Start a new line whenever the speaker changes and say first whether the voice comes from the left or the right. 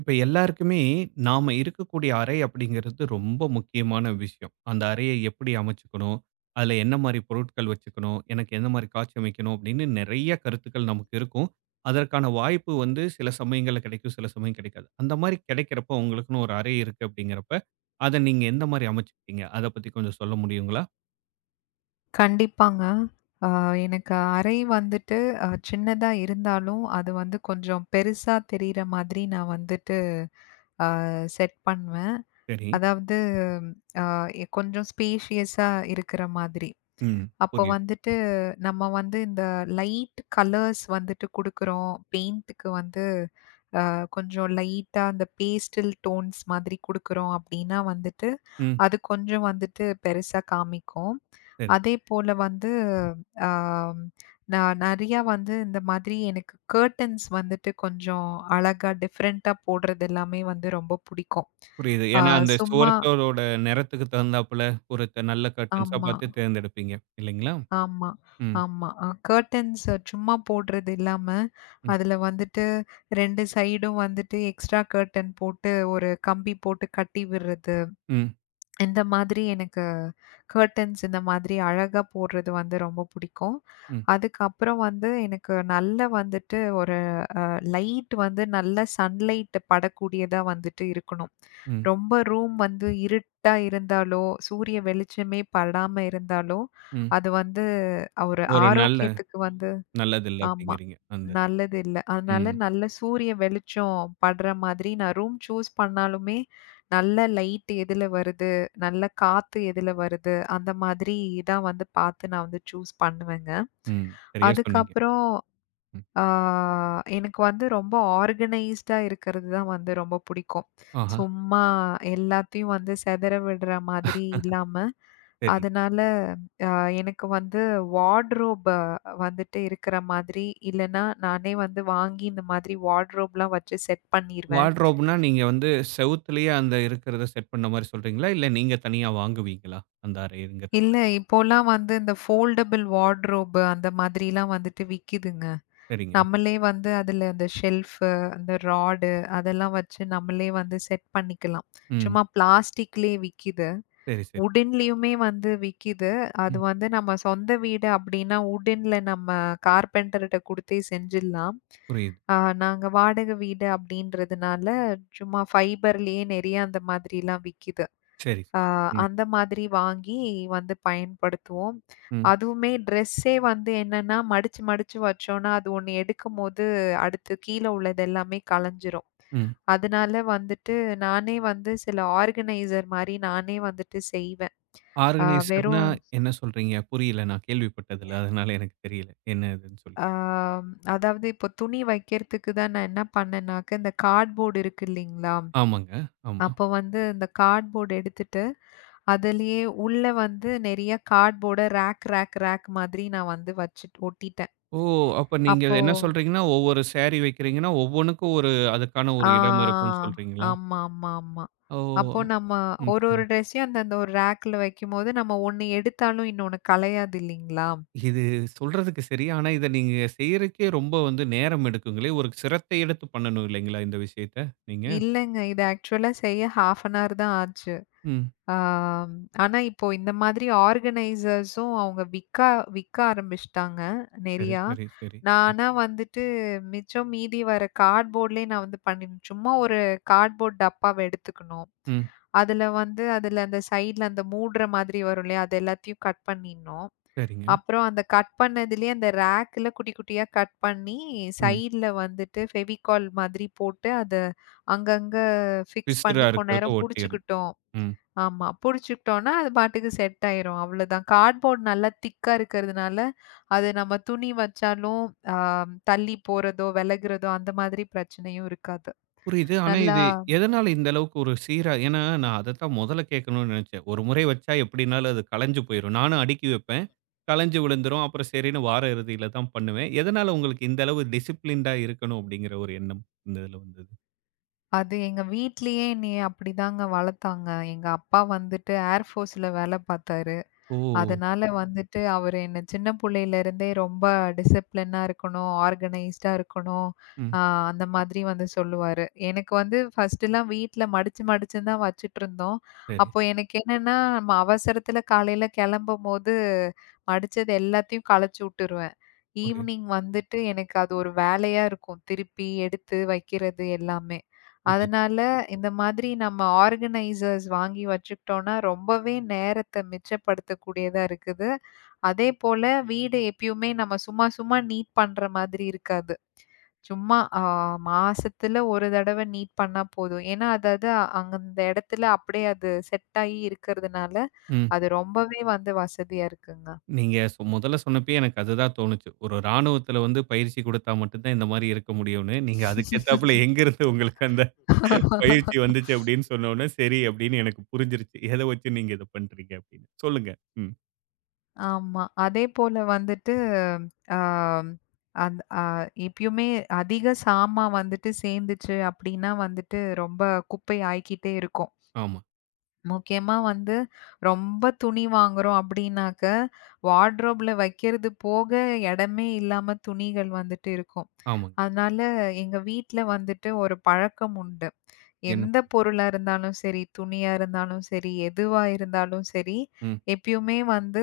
right: இப்ப எல்லாருக்குமே நாம இருக்கக்கூடிய அறை அப்படிங்கிறது ரொம்ப முக்கியமான விஷயம். அந்த அறையை எப்படி அமைச்சுக்கணும்? அதுல என்ன மாரி பொருட்கள் வச்சுக்கணும்? எனக்கு எந்த மாரி காட்சி அமைக்கணும்? அப்படின்னு நிறைய கருத்துக்கள் நமக்கு இருக்கும். அதற்கான வாய்ப்பு வந்து சில சமயங்கள்ல கிடைக்கும், சில சமயம் கிடைக்காது. அந்த மாரி கிடைக்கிறப்ப உங்களுக்குன்னு ஒரு அறை இருக்கு அப்படிங்கிறப்ப, அத நீங்க எந்த மாரி அமைச்சுக்கிட்டீங்க? அத பத்தி கொஞ்சம் சொல்ல முடியுங்களா?
left: கண்டிப்பாங்க. அ எனக்கு அறை வந்துட்டு சின்னதா இருந்தாலும், அது வந்து கொஞ்சம் பெருசா தெரியிற மாதிரி நான் வந்துட்டு செட் பண்ணுவேன்.
right: சரி.
left: அதாவது அ கொஞ்சம் ஸ்பேஷியஸா இருக்கிற மாதிரி.
right: ம்.
left: அப்போ
right: புரியுது.
left: வந்துட்டு நம்ம வந்து இந்த லைட் கலர்ஸ் வந்துட்டு குடுக்குறோம். பெயிண்ட்டுக்கு வந்து கொஞ்சம் லைட்டா அந்த பேஸ்டல் டோன்ஸ் மாதிரி குடுக்குறோம் அப்டின்னா வந்துட்டு,
right: ம்.
left: அது கொஞ்சம் வந்துட்டு பெருசா காமிக்கும்.
right: சரி.
left: அதேபோல வந்து ஆம், நான் நெறையா வந்து இந்த மாதிரி எனக்கு கர்ட்டன்ஸ் வந்துட்டு கொஞ்சம் அழகா டிஃபரெண்ட்டா போடுறது எல்லாமே வந்து ரொம்ப புடிக்கும்.
right: புரியுது.
left: ஆ
right: ஏன்னா அந்த
left: சும்மா
right: சுவரத்தோட நிறத்துக்கு தகுந்தாப்புல ஒரு நல்ல கர்டன்ஸா
left: ஆமா,
right: பார்த்து தேர்ந்தெடுப்பீங்க. இல்லைங்களா?
left: ஆமா,
right: ம்.
left: ஆமா. கர்ட்டன்ஸ் சும்மா போடுறது இல்லாம,
right: ம்.
left: அதுல வந்துட்டு 2 சைடும் வந்துட்டு எக்ஸ்ட்ரா கர்ட்டன் போட்டு ஒரு கம்பி போட்டு கட்டி விடுறது.
right: ம்.
left: இந்த மாதிரி எனக்கு கர்ட்டன்ஸ் இந்த மாதிரி அழகா போடுறது வந்து ரொம்ப புடிக்கும்.
right: ம்.
left: அதுக்கப்புறம் வந்து எனக்கு நல்ல வந்துட்டு ஒரு லைட் வந்து நல்ல சன்லைட் படக்கூடியதா வந்துட்டு இருக்கணும்.
right: ம்.
left: ரொம்ப ரூம் வந்து இருட்டா இருந்தாலோ, சூரிய வெளிச்சமே படாம இருந்தாலோ,
right: ம்.
left: அது வந்து ஒரு
right: ஒரு நல்ல
left: ஆரோக்கியத்துக்கு வந்து
right: நல்லதில்ல
left: ஆமா.
right: அப்படிங்கிறீங்க. அந்த
left: நல்லது இல்ல. அதனால
right: ம்.
left: நல்ல சூரிய வெளிச்சம் படுற மாதிரி நான் ரூம் சூஸ் பண்ணாலுமே, நல்ல லைட் எதுல வருது, நல்ல காத்து எதுல வருது, அந்த மாதிரி தான் வந்து பார்த்து நான் வந்து சூஸ் பண்ணுவேங்க.
right: ம். சரியா சொன்னீங்க.
left: அதுக்கப்புறம்
right: ம்.
left: ஆ எனக்கு வந்து ரொம்ப ஆர்கனைஸ்டா இருக்கிறது தான் வந்து ரொம்ப பிடிக்கும்.
right: ஆஹா!
left: சும்மா எல்லாத்தையும் வந்து சிதற விடுற மாதிரி இல்லாம,
right: சரி.
left: அதனால அ எனக்கு வந்து வார்ட்ரோப் வந்துட்டு இருக்கிற மாதிரி, இல்லன்னா நானே வந்து வாங்கி இந்த மாதிரி வார்ட்ரோப்லாம் வச்சு செட் பண்ணிருவேன்.
right: வார்ட்ரோப்னா நீங்க வந்து செவுத்துலயே அந்த இருக்கிறத செட் பண்ண மாரி சொல்றீங்களா? இல்ல நீங்க தனியா வாங்குவீங்களா? அந்த அறைங்கிறது.
left: இல்ல இப்போலாம் வந்து இந்த ஃபோல்டபிள் வார்ட்ரோப் அந்த மாதிரிலாம் வந்துட்டு விக்குதுங்க.
right: சரிங்க.
left: நம்மளே வந்து அதுல அந்த ஷெல்ஃபு, அந்த ராடு அதெல்லாம் வச்சு நம்மளே வந்து செட் பண்ணிக்கலாம்.
right: ம்.
left: சும்மா பிளாஸ்டிக்லயே விக்கிது.
right: சரி, சரி.
left: உட்டன்லயுமே வந்து விக்கிது. அது
right: ம்.
left: வந்து நம்ம சொந்த வீடு அப்டின்னா, உட்டன்ல நம்ம கார்பெண்டர்ட்ட குடுத்தே செஞ்சிடலாம்.
right: புரியுது.
left: ஆ நாங்க வாடகை வீடு அப்டின்றதுனால, சும்மா ஃபைபர்லயே நெறைய அந்த மாதிரிலாம் விக்கிது.
right: சரி.
left: ஆ
right: ம்.
left: அந்த மாதிரி வாங்கி வந்து பயன்படுத்துவோம்.
right: ம்.
left: அதுவுமே ட்ரெஸ்ஸே வந்து என்னன்னா, மடிச்சு மடிச்சு வச்சோன்னா, அது ஒண்ணு எடுக்கும்போது அடுத்து கீழ உள்ளது எல்லாமே கலஞ்சிரும்.
right: ம்.
left: அதனால வந்துட்டு நானே வந்து சில ஆர்கனைசர் மாரி நானே வந்துட்டு செய்வேன். ஆ
right: ஆர்கனைசர்னா
left: வெறும்
right: என்ன சொல்றீங்க? புரியல. நான் கேள்விப்பட்டதில்ல. அதனால எனக்கு தெரியல. என்ன இதுன்னு சொல்லி.
left: ஆ அதாவது இப்போ துணி வைக்கிறதுக்கு தான் நான் என்ன பண்ணேன்னாக்க, இந்த கார்ட்போர்டு இருக்கு இல்லீங்களா?
right: ஆமாங்க. ஆமா.
left: அப்போ வந்து இந்த கார்ட்போர்ட் எடுத்துட்டு அதுலயே உள்ள வந்து நெறைய கார்ட்போர்ட ரேக், ரேக், ரேக் மாதிரி நான் வந்து வச்சுட்டு ஒட்டிட்டேன்.
right: ஓ! அப்ப நீங்க
left: அப்போ
right: என்ன சொல்றீங்கன்னா, ஒவ்வொரு சாரி வைக்கிறீங்கன்னா, ஒவ்வொன்னுக்கும் ஒரு அதுக்கான ஒரு இடம் இருக்கும்னு
left: ஆ
right: சொல்றீங்களா?
left: ஆமா, ஆமா, ஆமா.
right: ஓ!
left: அப்போ நம்ம
right: ம்.
left: ஒரு
right: சரி.
left: ஒரு ட்ரெஸ்ஸையும் அந்தந்த ஒரு ரேக்ல வைக்கும்போது, நம்ம ஒண்ணு எடுத்தாலும் இன்னொன்னு கலையாது இல்லைங்களா?
right: இது சொல்றதுக்கு சரி. ஆனா, இத நீங்க செய்யறக்கே ரொம்ப வந்து நேரம் எடுக்குங்களே! ஒரு சிரத்தை எடுத்து பண்ணணும் இல்லைங்களா? இந்த விஷயத்த நீங்க?
left: இல்லங்க. இது ஆக்சுவலா செய்ய 1/2 அன் ஹவர் தான் ஆச்சு.
right: ம்.
left: ஆம். ஆனா, இப்போ இந்த மாதிரி ஆர்கனைசர்ஸும் அவங்க விக்க விக்க ஆரம்பிச்சுட்டாங்க
right: சரி,
left: நெறையா.
right: சரி, சரி.
left: நான் ஆனா வந்துட்டு மிச்சம் மீதி வர கார்ட்போர்ட்லயே நான் வந்து பண்ணின் சும்மா ஒரு கார்ட்போர்ட் டப்பாவ எடுத்துக்கணும்.
right: ம்.
left: அதுல வந்து அதுல அந்த சைட்ல அந்த மூடுற மாதிரி வரும் இல்லையா? அது எல்லாத்தையும் கட் பண்ணிடணும்.
right: சரிங்க.
left: அப்புறம் அந்த கட் பண்ணதுலயே அந்த ரேக்ல குட்டி குட்டியா கட் பண்ணி
right: ம்.
left: சைட்ல வந்துட்டு ஃபெவிகால் மாதிரி போட்டு அத அங்கங்க ஃபிக்ஸ்
right: பிசிறா
left: பண்ணி கொஞ்ச
right: இருக்கிறத
left: நேரம்
right: ஒட்டிறணும்.
left: புடிச்சுக்கிட்டோம்.
right: ம்.
left: ஆமா. புடிச்சுக்கிட்டோம்னா, அது பாட்டுக்கு செட் ஆயிரும். அவ்வளதான். கார்ட்போர்ட் நல்லா திக்கா இருக்கிறதுனால, அது நம்ம துணி வச்சாலும் அ தள்ளி போறதோ, விலகுறதோ அந்த மாதிரி பிரச்சனையும் இருக்காது.
right: புரியுது. ஆனா,
left: நல்லா
right: இது எதனால இந்த அளவுக்கு ஒரு சீரா ஏன்னா, நான் அதத்தான் முதல்ல கேட்கணும்னு நினைச்சேன். ஒரு முறை வச்சா எப்படின்னாலும் அது கலஞ்சு போயிரும். நானும் அடுக்கி வைப்பேன். கலஞ்சு விழுந்துரும். அப்புறம் சரின்னு வார இறுதியில தான் பண்ணுவேன். எதனால உங்களுக்கு இந்த அளவு டிசிப்ளின்டா இருக்கணும் அப்படிங்கிற ஒரு எண்ணம் இந்த இதுல வந்தது?
left: அது எங்க வீட்லயே என்னைய அப்படிதாங்க வளர்த்தாங்க. எங்க அப்பா வந்துட்டு ஏர் ஃபோர்ஸ்ல வேல பார்த்தாரு.
right: ஓ!
left: அதனால வந்துட்டு அவரு என்ன சின்ன புள்ளையிலருந்தே ரொம்ப டிசிப்ளினா இருக்கணும், ஆர்கனைஸ்டா இருக்கணும்.
right: ம்.
left: ஆ அந்த மாதிரி வந்து சொல்லுவாரு. எனக்கு வந்து ஃபர்ஸ்ட்டுலாம் வீட்ல மடிச்சு மடிச்சு தான் வச்சுட்டுருந்தோம்.
right: சரி.
left: அப்போ எனக்கு என்னன்னா, நம்ம அவசரத்துல காலையில கிளம்பும்போது மடிச்சது எல்லாத்தையும் கலச்சு விட்டுருவேன்.
right: புரியுது,
left: ஈவினிங் வந்துட்டு எனக்கு அது ஒரு வேலையா இருக்கும். திருப்பி எடுத்து வைக்கிறது எல்லாமே.
right: புரியுது.
left: அதனால இந்த மாதிரி நம்ம ஆர்கனைசர்ஸ் வாங்கி வச்சுக்கிட்டோம்னா, ரொம்பவே நேரத்த மிச்சப்படுத்தக்கூடியதா இருக்குது. அதேபோல வீடு எப்பயுமே நம்ம சும்மா சும்மா நீட் பண்ற மாதிரி இருக்காது. சும்மா மாசத்துல ஒரு தடவ நீட் பண்ணா போதும். ஏன்னா, அது அது அங்க அந்த இடத்துல அப்படியே அது செட் ஆகி இருக்கிறதுனால,
right: ம்.
left: அது ரொம்பவே வந்து வசதியா இருக்குங்க.
right: நீங்க முதல்ல சொன்னப்பயே எனக்கு அதுதான் தோணுச்சு. ஒரு ராணுவத்தில வந்து பயிற்சி குடுத்தா மட்டும் தான் இந்த மாரி இருக்க முடியும்னு. நீங்க அதுக்கேத்தாப்புல எங்கேருந்து உங்களுக்கு அந்த பயிற்சி வந்துச்சு அப்டின்னு சொன்னோனே, சரி அப்டின்னு எனக்கு புரிஞ்சிருச்சு. எத வச்சு நீங்க இத பண்றீங்க அப்டின்னு. சொல்லுங்க. ம்.
left: ஆமா. அதேபோல வந்துட்டு அ அந் அ எப்பயுமே அதிக சாமான் வந்துட்டு சேர்ந்துச்சு அப்டின்னா வந்துட்டு ரொம்ப குப்பை ஆயிக்கிட்டே இருக்கும்.
right: ஆமா,
left: முக்கியமா வந்து ரொம்ப துணி வாங்குறோம் அப்டின்னாக்க, வார்ட்ரோப்ல வைக்கிறது போக இடமே இல்லாம துணிகள் வந்துட்டு இருக்கும்.
right: ஆமாங்க.
left: அதனால எங்க வீட்ல வந்துட்டு ஒரு பழக்கம் உண்டு.
right: என்ன
left: எந்த பொருளா இருந்தாலும் சரி, துணியா இருந்தாலும் சரி, எதுவா இருந்தாலும் சரி,
right: ம்,
left: எப்பயுமே வந்து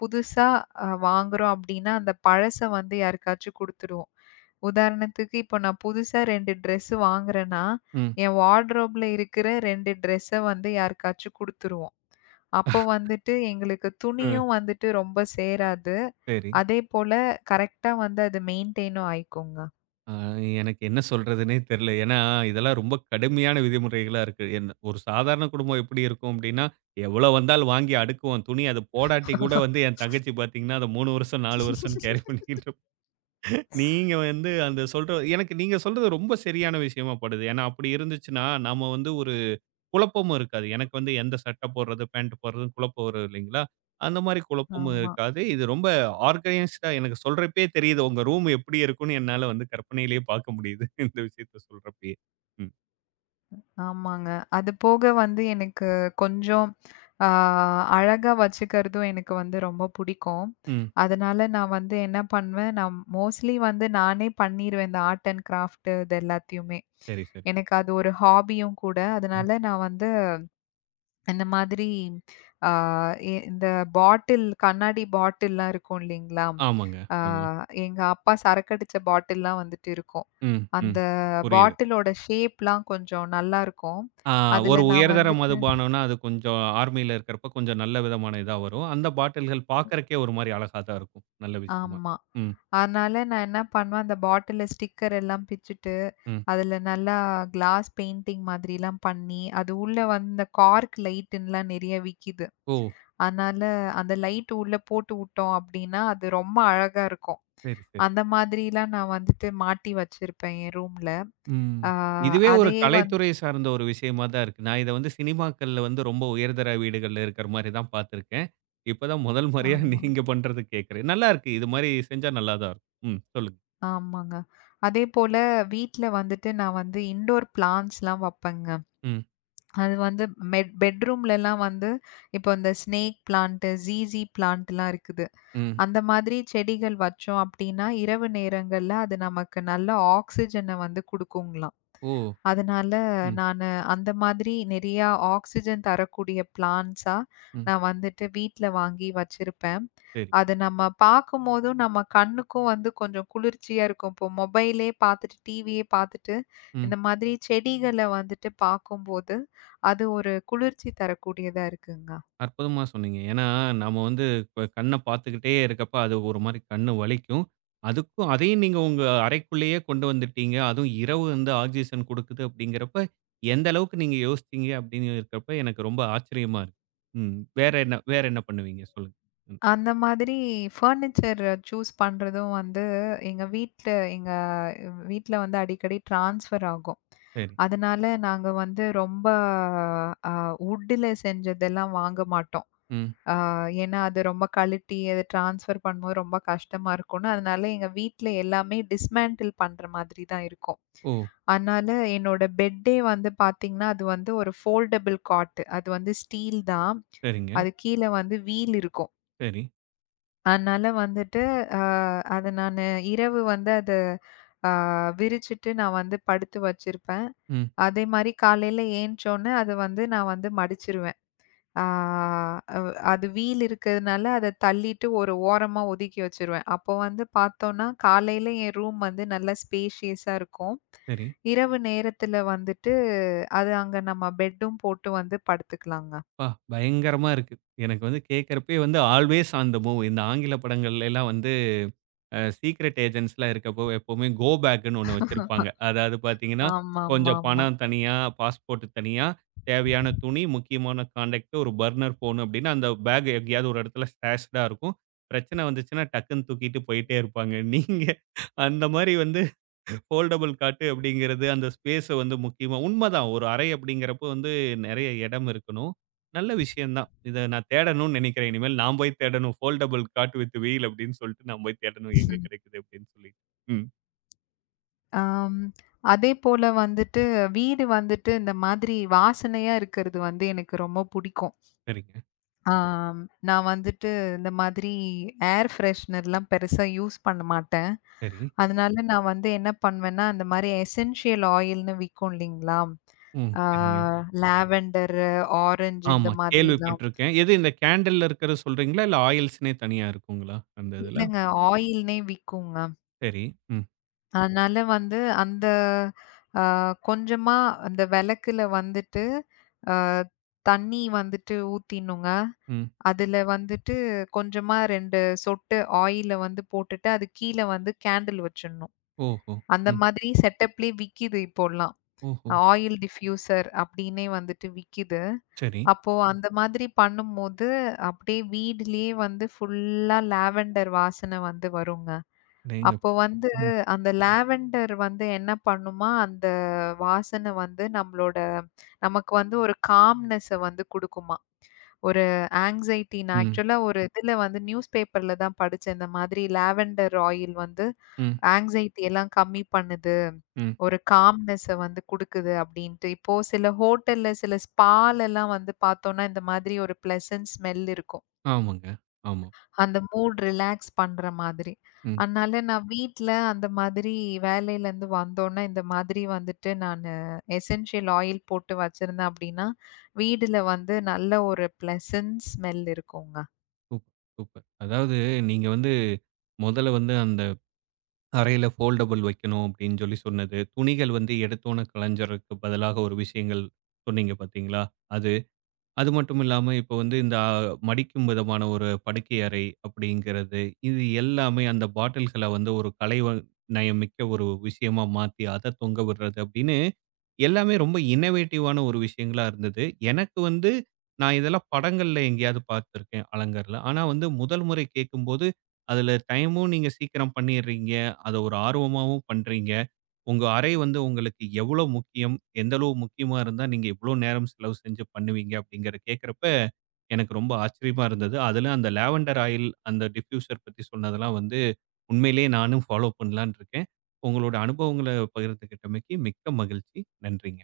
left: புதுசா வாங்குறோம் அப்டின்னா, அந்த பழச வந்து யாருக்காச்சும் குடுத்துருவோம். உதாரணத்துக்கு இப்போ நான் புதுசா 2 ட்ரெஸ் வாங்குறேன்னா,
right: ம்,
left: என் வார்ட்ரோப்ல இருக்கிற 2 ட்ரெஸ்ஸ வந்து யாருக்காச்சும் குடுத்துருவோம். அப்போ வந்துட்டு எங்களுக்கு
right: அ,
left: துணியும் வந்துட்டு ரொம்ப சேராது.
right: சரி.
left: அதே போல கரெக்ட்டா வந்து அது மெயின்டெயினும் ஆயிக்குங்க.
right: ஆ, எனக்கு என்ன சொல்றதுன்னே தெரியல. ஏன்னா, இதெல்லாம் ரொம்ப கடுமையான விதிமுறைகளா இருக்கு. என்ன ஒரு சாதாரண குடும்பம் எப்படி இருக்கும் அப்படின்னா, எவ்வளோ வந்தாலும் வாங்கி அடுக்குவோம். துணி அத போடாட்டி கூட வந்து என் தங்கச்சி பார்த்தீங்கன்னா, அத 3 வருஷம், 4 வருஷம்னு கேரி பண்ணிக்கிட்டு இருப்பா. நீங்க வந்து அந்த சொல்ற எனக்கு நீங்க சொல்றது ரொம்ப சரியான விஷயமா படுது. ஏன்னா, அப்படி இருந்துச்சுன்னா, நாம வந்து ஒரு குழப்பமும் இருக்காது. எனக்கு வந்து எந்த சட்டை போடுறது, பேண்ட் போடுறதுன்னு குழப்பம் வரும் இல்லைங்களா? அந்த மாரி குழப்பமும்
left: ஆமா.
right: இருக்காது. இது ரொம்ப ஆர்கனைஸ்டா எனக்கு சொல்றப்பயே தெரியுது. உங்க ரூம் எப்படி இருக்கும்னு என்னால வந்து கற்பனையிலேயே பார்க்க முடியுது. இந்த விஷயத்த சொல்றப்பயே. ம்,
left: ஆமாங்க. அது போக வந்து எனக்கு கொஞ்சம் ஆ அழகா வச்சுக்கிறதும் எனக்கு வந்து ரொம்ப பிடிக்கும்.
right: ம்.
left: அதனால நான் வந்து என்ன பண்ணுவேன், நான் மோஸ்ட்லி வந்து நானே பண்ணிருவேன் இந்த ஆர்ட் அண்ட் கிராஃப்ட் இது எல்லாத்தையுமே.
right: சரி, சரி.
left: எனக்கு அது ஒரு ஹாபியும் கூட.
right: ம்.
left: அதனால நான் வந்து அந்த மாதிரி ஆ எ இந்த பாட்டில் கண்ணாடி பாட்டில்லாம் இருக்கும் இல்லைங்களா?
right: ஆமாங்க.
left: ஆ
right: ஆமா.
left: எங்க அப்பா சரக்கடிச்ச பாட்டில்லாம் வந்துட்டு இருக்கும்.
right: ம், ம்.
left: அந்த
right: புரியுது.
left: பாட்டிலோட ஷேப்லாம் கொஞ்சம் நல்லாருக்கும்.
right: ஆ ஒரு
left: அதுல நான்
right: உயர்தர
left: வந்துட்டு
right: மதுபானம்னா, அது கொஞ்சம் ஆர்மியில இருக்கிறப்ப கொஞ்சம் நல்ல விதமான இதா வரும். அந்த பாட்டில்கள் பார்க்கறக்கே ஒரு மாரி அழகா தான் இருக்கும். நல்ல விஷயமா.
left: ஆமா.
right: ம்,
left: அதனால நான் என்ன பண்ணுவேன், அந்த பாட்டில ஸ்டிக்கர் எல்லாம் பிச்சுட்டு,
right: ம்.
left: அதுல நல்லா கிளாஸ் பெயிண்டிங் மாதிரிலாம் பண்ணி, அது உள்ள வந்து இந்த கார்க் லைட்டுன்லாம் நெறைய விக்கிது.
right: ஓ!
left: அதனால அந்த லைட் உள்ள போட்டு வுட்டோம் அப்டின்னா, அது ரொம்ப அழகா இருக்கும்.
right: சரி, சரி.
left: அந்த மாதிரிலாம் நான் வந்துட்டு மாட்டி வச்சிருப்பேன் என் ரூம்ல.
right: ம்.
left: ஆ
right: இதுவே ஒரு
left: அதையே வந்து
right: கலைத்துறை சார்ந்த ஒரு விஷயமா தான் இருக்கு. நான் இத வந்து சினிமாக்கள்ல வந்து ரொம்ப உயர்தர வீடுகள்ல இருக்கிற மாரி தான் பார்த்துருக்கேன். இப்ப தான் முதல் முறையா
left: ஆமா,
right: நீங்க பண்றத கேட்கிறேன். நல்லா இருக்கு. இது மாரி செஞ்சா நல்லா தான் இருக்கும். ம். சொல்லுங்க.
left: ஆமாங்க. அதேபோல வீட்ல வந்துட்டு நான் வந்து இன்டோர் பிளான்ட்ஸ்லாம் வப்பேங்க.
right: ம்,
left: அது வந்து மெட் பெட்ரூம்லலாம் வந்து இப்போ இந்த ஸ்னேக் பிளான்ட், ஜீஸி பிளான்ட்லாம் இருக்குது.
right: ம்.
left: அந்த மாதிரி செடிகள் வச்சோம் அப்டின்னா, இரவு நேரங்கள்ல அது நமக்கு நல்ல ஆக்ஸிஜன வந்து குடுக்குங்களாம்.
right: ஓ!
left: அதனால
right: ம்,
left: நானு அந்த மாதிரி நெறையா ஆக்ஸிஜன் தரக்கூடிய பிளான்ட்ஸா
right: ம்.
left: நான் வந்துட்டு வீட்ல வாங்கி வச்சிருப்பேன்.
right: சரி.
left: அது நம்ம பார்க்கும்போதும் நம்ம கண்ணுக்கும் வந்து கொஞ்சம் குளிர்ச்சியா இருக்கும். இப்போ மொபைலே பார்த்துட்டு, டிவியே பார்த்துட்டு இந்த மாதிரி செடிகள வந்துட்டு பார்க்கும்போது, அது ஒரு குளிர்ச்சி தரக்கூடியதா இருக்குங்க.
right: அற்புதமா சொன்னீங்க. ஏன்னா, நம்ம வந்து இப்ப கண்ண பார்த்துக்கிட்டே இருக்கப்ப, அது ஒரு மாரி கண்ணு வலிக்கும். அதுக்கும் அதையும் நீங்க உங்க அறைக்குள்ளேயே கொண்டு வந்துட்டீங்க. அதுவும் இரவு வந்து ஆக்ஸிஜன் குடுக்குது அப்படிங்கிறப்ப, எந்த அளவுக்கு நீங்க யோசிச்சீங்க அப்படின்னு இருக்கிறப்ப, எனக்கு ரொம்ப ஆச்சரியமா இருக்கு. ம். வேற என்ன பண்ணுவீங்க? சொல்லுங்க. ம்.
left: அந்த மாதிரி ஃபர்னிச்சர் சூஸ் பண்றதும் வந்து, எங்க வீட்ல எங்க வீட்ல வந்து அடிக்கடி ட்ரான்ஸ்ஃபர் ஆகும்.
right: சரி.
left: அதனால நாங்க வந்து ரொம்ப அ வுட்ல செஞ்சதெல்லாம் வாங்க மாட்டோம்.
right: ம்.
left: அ ஏன்னா அது ரொம்ப கழட்டி அத ட்ரான்ஸ்ஃபர் பண்ணும்போது ரொம்ப கஷ்டமா இருக்கும்னு, அதனால எங்க வீட்ல எல்லாமே டிஸ்மேண்டில் பண்ற மாதிரி தான் இருக்கும்.
right: ஓ!
left: அதனால என்னோட பெட்டே வந்து பார்த்தீங்கன்னா, அது வந்து ஒரு ஃபோல்டபிள் காட். அது வந்து ஸ்டீல் தான்.
right: சரிங்க.
left: அது கீழ வந்து வீல் இருக்கும்.
right: சரி.
left: அதனால வந்துட்டு, அ அத நானு இரவு வந்து அத அ விரிச்சிட்டு நான் வந்து படுத்து வச்சிருப்பேன்.
right: ம்.
left: அதேமாரி காலையில ஏன்ச்சோனே, அத வந்து நான் வந்து மடிச்சிருவேன். ஆ அவ் அது வீல் இருக்கிறதுனால, அத தள்ளிட்டு ஒரு ஓரமா ஒதுக்கி வச்சிருவேன். அப்போ வந்து பார்த்தோன்னா, காலையில என் ரூம் வந்து நல்லா ஸ்பேஷியஸா இருக்கும்.
right: சரி.
left: இரவு நேரத்தில வந்துட்டு, அது அங்க நம்ம பெட்டும் போட்டு வந்து படுத்துக்கலாங்க.
right: அப்பா! பயங்கரமா இருக்கு. எனக்கு வந்து கேட்கிறப்பயே வந்து ஆல்வேஸ் ஆன் த மூவ் இந்த ஆங்கில படங்கள்ல எல்லாம் வந்து சீக்ரெட் ஏஜென்ட்ஸ்லாம் இருக்கப்போ எப்பவுமே கோ பேக்குன்னு ஒண்ணு வச்சிருப்பாங்க. அதாவது பார்த்தீங்கன்னா, கொஞ்சம்
left: ஆமாமாமா.
right: பணம் தனியா, பாஸ்போர்ட் தனியா, தேவையான துணி, முக்கியமான கான்டாக்ட், ஒரு பர்னர் ஃபோன் அப்டின்னு அந்த பேக் எங்கேயாவது ஒரு இடத்துல ஸ்டாஷ்டா இருக்கும். பிரச்சனை வந்துச்சுன்னா டக்குன்னு தூக்கிட்டு போயிட்டே இருப்பாங்க. நீங்க அந்த மாரி வந்து ஃபோல்டபுள் காட்டு அப்படிங்கிறது அந்த ஸ்பேஸ வந்து முக்கியமா உண்மதான். ஒரு அறை அப்படிங்கிறப்போ வந்து நெறைய இடம் இருக்கணும். நல்ல விஷயம் தான். இத நான் தேடணும்னு நெனைக்கிறேன். இனிமேல் நான் போய் தேடணும். ஃபோல்டபுள் காட் வித் வீல் அப்படின்னு சொல்லிட்டு நான் போய் தேடணும். எங்க கிடைக்குது அப்படின்னு சொல்லி. ம்.
left: ஆம். அதேபோல வந்துட்டு வீடு வந்துட்டு இந்த மாதிரி வாசனையா இருக்கிறது வந்து எனக்கு ரொம்ப பிடிக்கும்.
right: சரிங்க.
left: ஆம். நான் வந்துட்டு இந்த மாதிரி ஏர் ஃப்ரெஷ்னர்லாம் பெருசா யூஸ் பண்ண மாட்டேன்.
right: சரி.
left: அதனால நான் வந்து என்ன பண்ணுவேன்னா, அந்த மாதிரி எசென்ஷியல் ஆயில்ன்னு விக்கும் இல்லைங்களா?
right: ம்.
left: ஆ
right: சரிங்க.
left: லாவெண்டர், ஆரஞ்சு இந்த
right: ஆமா.
left: மாதிரிலாம்.
right: கேள்விப்பட்டிருக்கேன். எது இந்த கேண்டில்ல இருக்கிறது சொல்றீங்களா? இல்ல ஆயில்ஸ்ன்னே தனியா இருக்குங்களா? அந்த இதுல.
left: இல்லங்க ஆயில்னே விக்குங்க.
right: சரி. ம்.
left: அதனால வந்து அந்த அ கொஞ்சமா அந்த விளக்குல வந்துட்டு, அ தண்ணி வந்துட்டு ஊத்தினோங்க.
right: ம்.
left: அதுல வந்துட்டு கொஞ்சமா 2 சொட்டு ஆயில வந்து போட்டுட்டு, அது கீழ வந்து கேண்டில் வச்சுடணும்.
right: ஓஹோ!
left: அந்த
right: ம்.
left: மாதிரி செட்டப்லயே விக்கிது இப்போலாம்.
right: ஓஹோ!
left: ஆயில் டிஃப்யூசர் அப்டின்னே வந்துட்டு விக்கிது.
right: சரி.
left: அப்போ அந்த மாதிரி பண்ணும்போது, அப்டியே வீடுலயே வந்து ஃபுல்லா லாவெண்டர் வாசனை வந்து வருங்க. அப்போ
right: அடேங்கப்பா!
left: வந்து
right: ம்.
left: அந்த லாவெண்டர் வந்து என்ன பண்ணுமா, அந்த வாசன வந்து நம்மளோட நமக்கு வந்து ஒரு காம்னஸ்ஸ வந்து குடுக்குமா. ஒரு ஆங்சைட்டி நான்
right: ம்.
left: ஆக்சுவலா ஒரு இதுல வந்து நியூஸ் பேப்பர்ல தான் படிச்சேன். இந்த மாதிரி லாவெண்டர் ஆயில் வந்து
right: ம்.
left: ஆங்சைட்டி எல்லாம் கம்மி பண்ணுது.
right: ம்.
left: ஒரு காம்னஸ்ஸ வந்து குடுக்குது அப்டின்ட்டு. இப்போ சில ஹோட்டல்ல, சில ஸ்பாலலாம் வந்து பார்த்தோம்னா, இந்த மாதிரி ஒரு பிளசன்ட் ஸ்மெல் இருக்கும்.
right: ஆமாங்க. ஆமா.
left: அந்த மூட் ரிலாக்ஸ் பண்ற மாதிரி.
right: ம்.
left: அதனால நான் வீட்ல அந்த மாதிரி வேலையிலருந்து வந்தோனே, இந்த மாதிரி வந்துட்டு நானு எசென்ஷியல் ஆயில் போட்டு வச்சிருந்தேன் அப்டின்னா, வீடுல வந்து நல்ல ஒரு பிளசன்ட் ஸ்மெல் இருக்குங்க.
right: Super, super. அதாவது நீங்க வந்து முதல்ல வந்து அந்த அறையில ஃபோல்டபுள் வைக்கணும் அப்படின்னு சொல்லி சொன்னது, துணிகள் வந்து எடுத்தோனே கலைஞ்சறதுக்கு பதிலாக ஒரு விஷயங்கள் சொன்னீங்க பார்த்தீங்களா? அது அது மட்டும் இல்லாம, இப்ப வந்து இந்த மடிக்கும் விதமான ஒரு படுக்கை அறை அப்படிங்கிறது, இது எல்லாமே அந்த பாட்டில்கள வந்து ஒரு கலைவ நயமிக்க ஒரு விஷயமா மாத்தி, அத தொங்க விடுறது அப்படின்னு, எல்லாமே ரொம்ப இன்னோவேட்டிவான ஒரு விஷயங்களா இருந்தது. எனக்கு வந்து நான் இதெல்லாம் படங்கள்ல எங்கேயாவது பார்த்துருக்கேன் அலங்கார்ல. ஆனா வந்து முதல் முறை கேட்கும்போது, அதுல டைமும் நீங்க சீக்கிரம் பண்ணிடுறீங்க. அத ஒரு ஆர்வமாவும் பண்றீங்க. உங்க அறை வந்து உங்களுக்கு எவ்வளோ முக்கியம்? எந்த அளவு முக்கியமா இருந்தா, நீங்க இவ்வளோ நேரம் செலவு செஞ்சு பண்ணுவீங்க அப்படிங்கிறத கேட்கிறப்ப, எனக்கு ரொம்ப ஆச்சரியமா இருந்தது. அதில அந்த லாவெண்டர் ஆயில், அந்த டிஃப்யூசர் பத்தி சொன்னதெல்லாம் வந்து உண்மையிலேயே நானும் ஃபாலோ பண்ணலான்னு இருக்கேன். உங்களோட அனுபவங்கள பகிர்ந்துகிட்டமைக்கு மிக்க மகிழ்ச்சி. நன்றிங்க.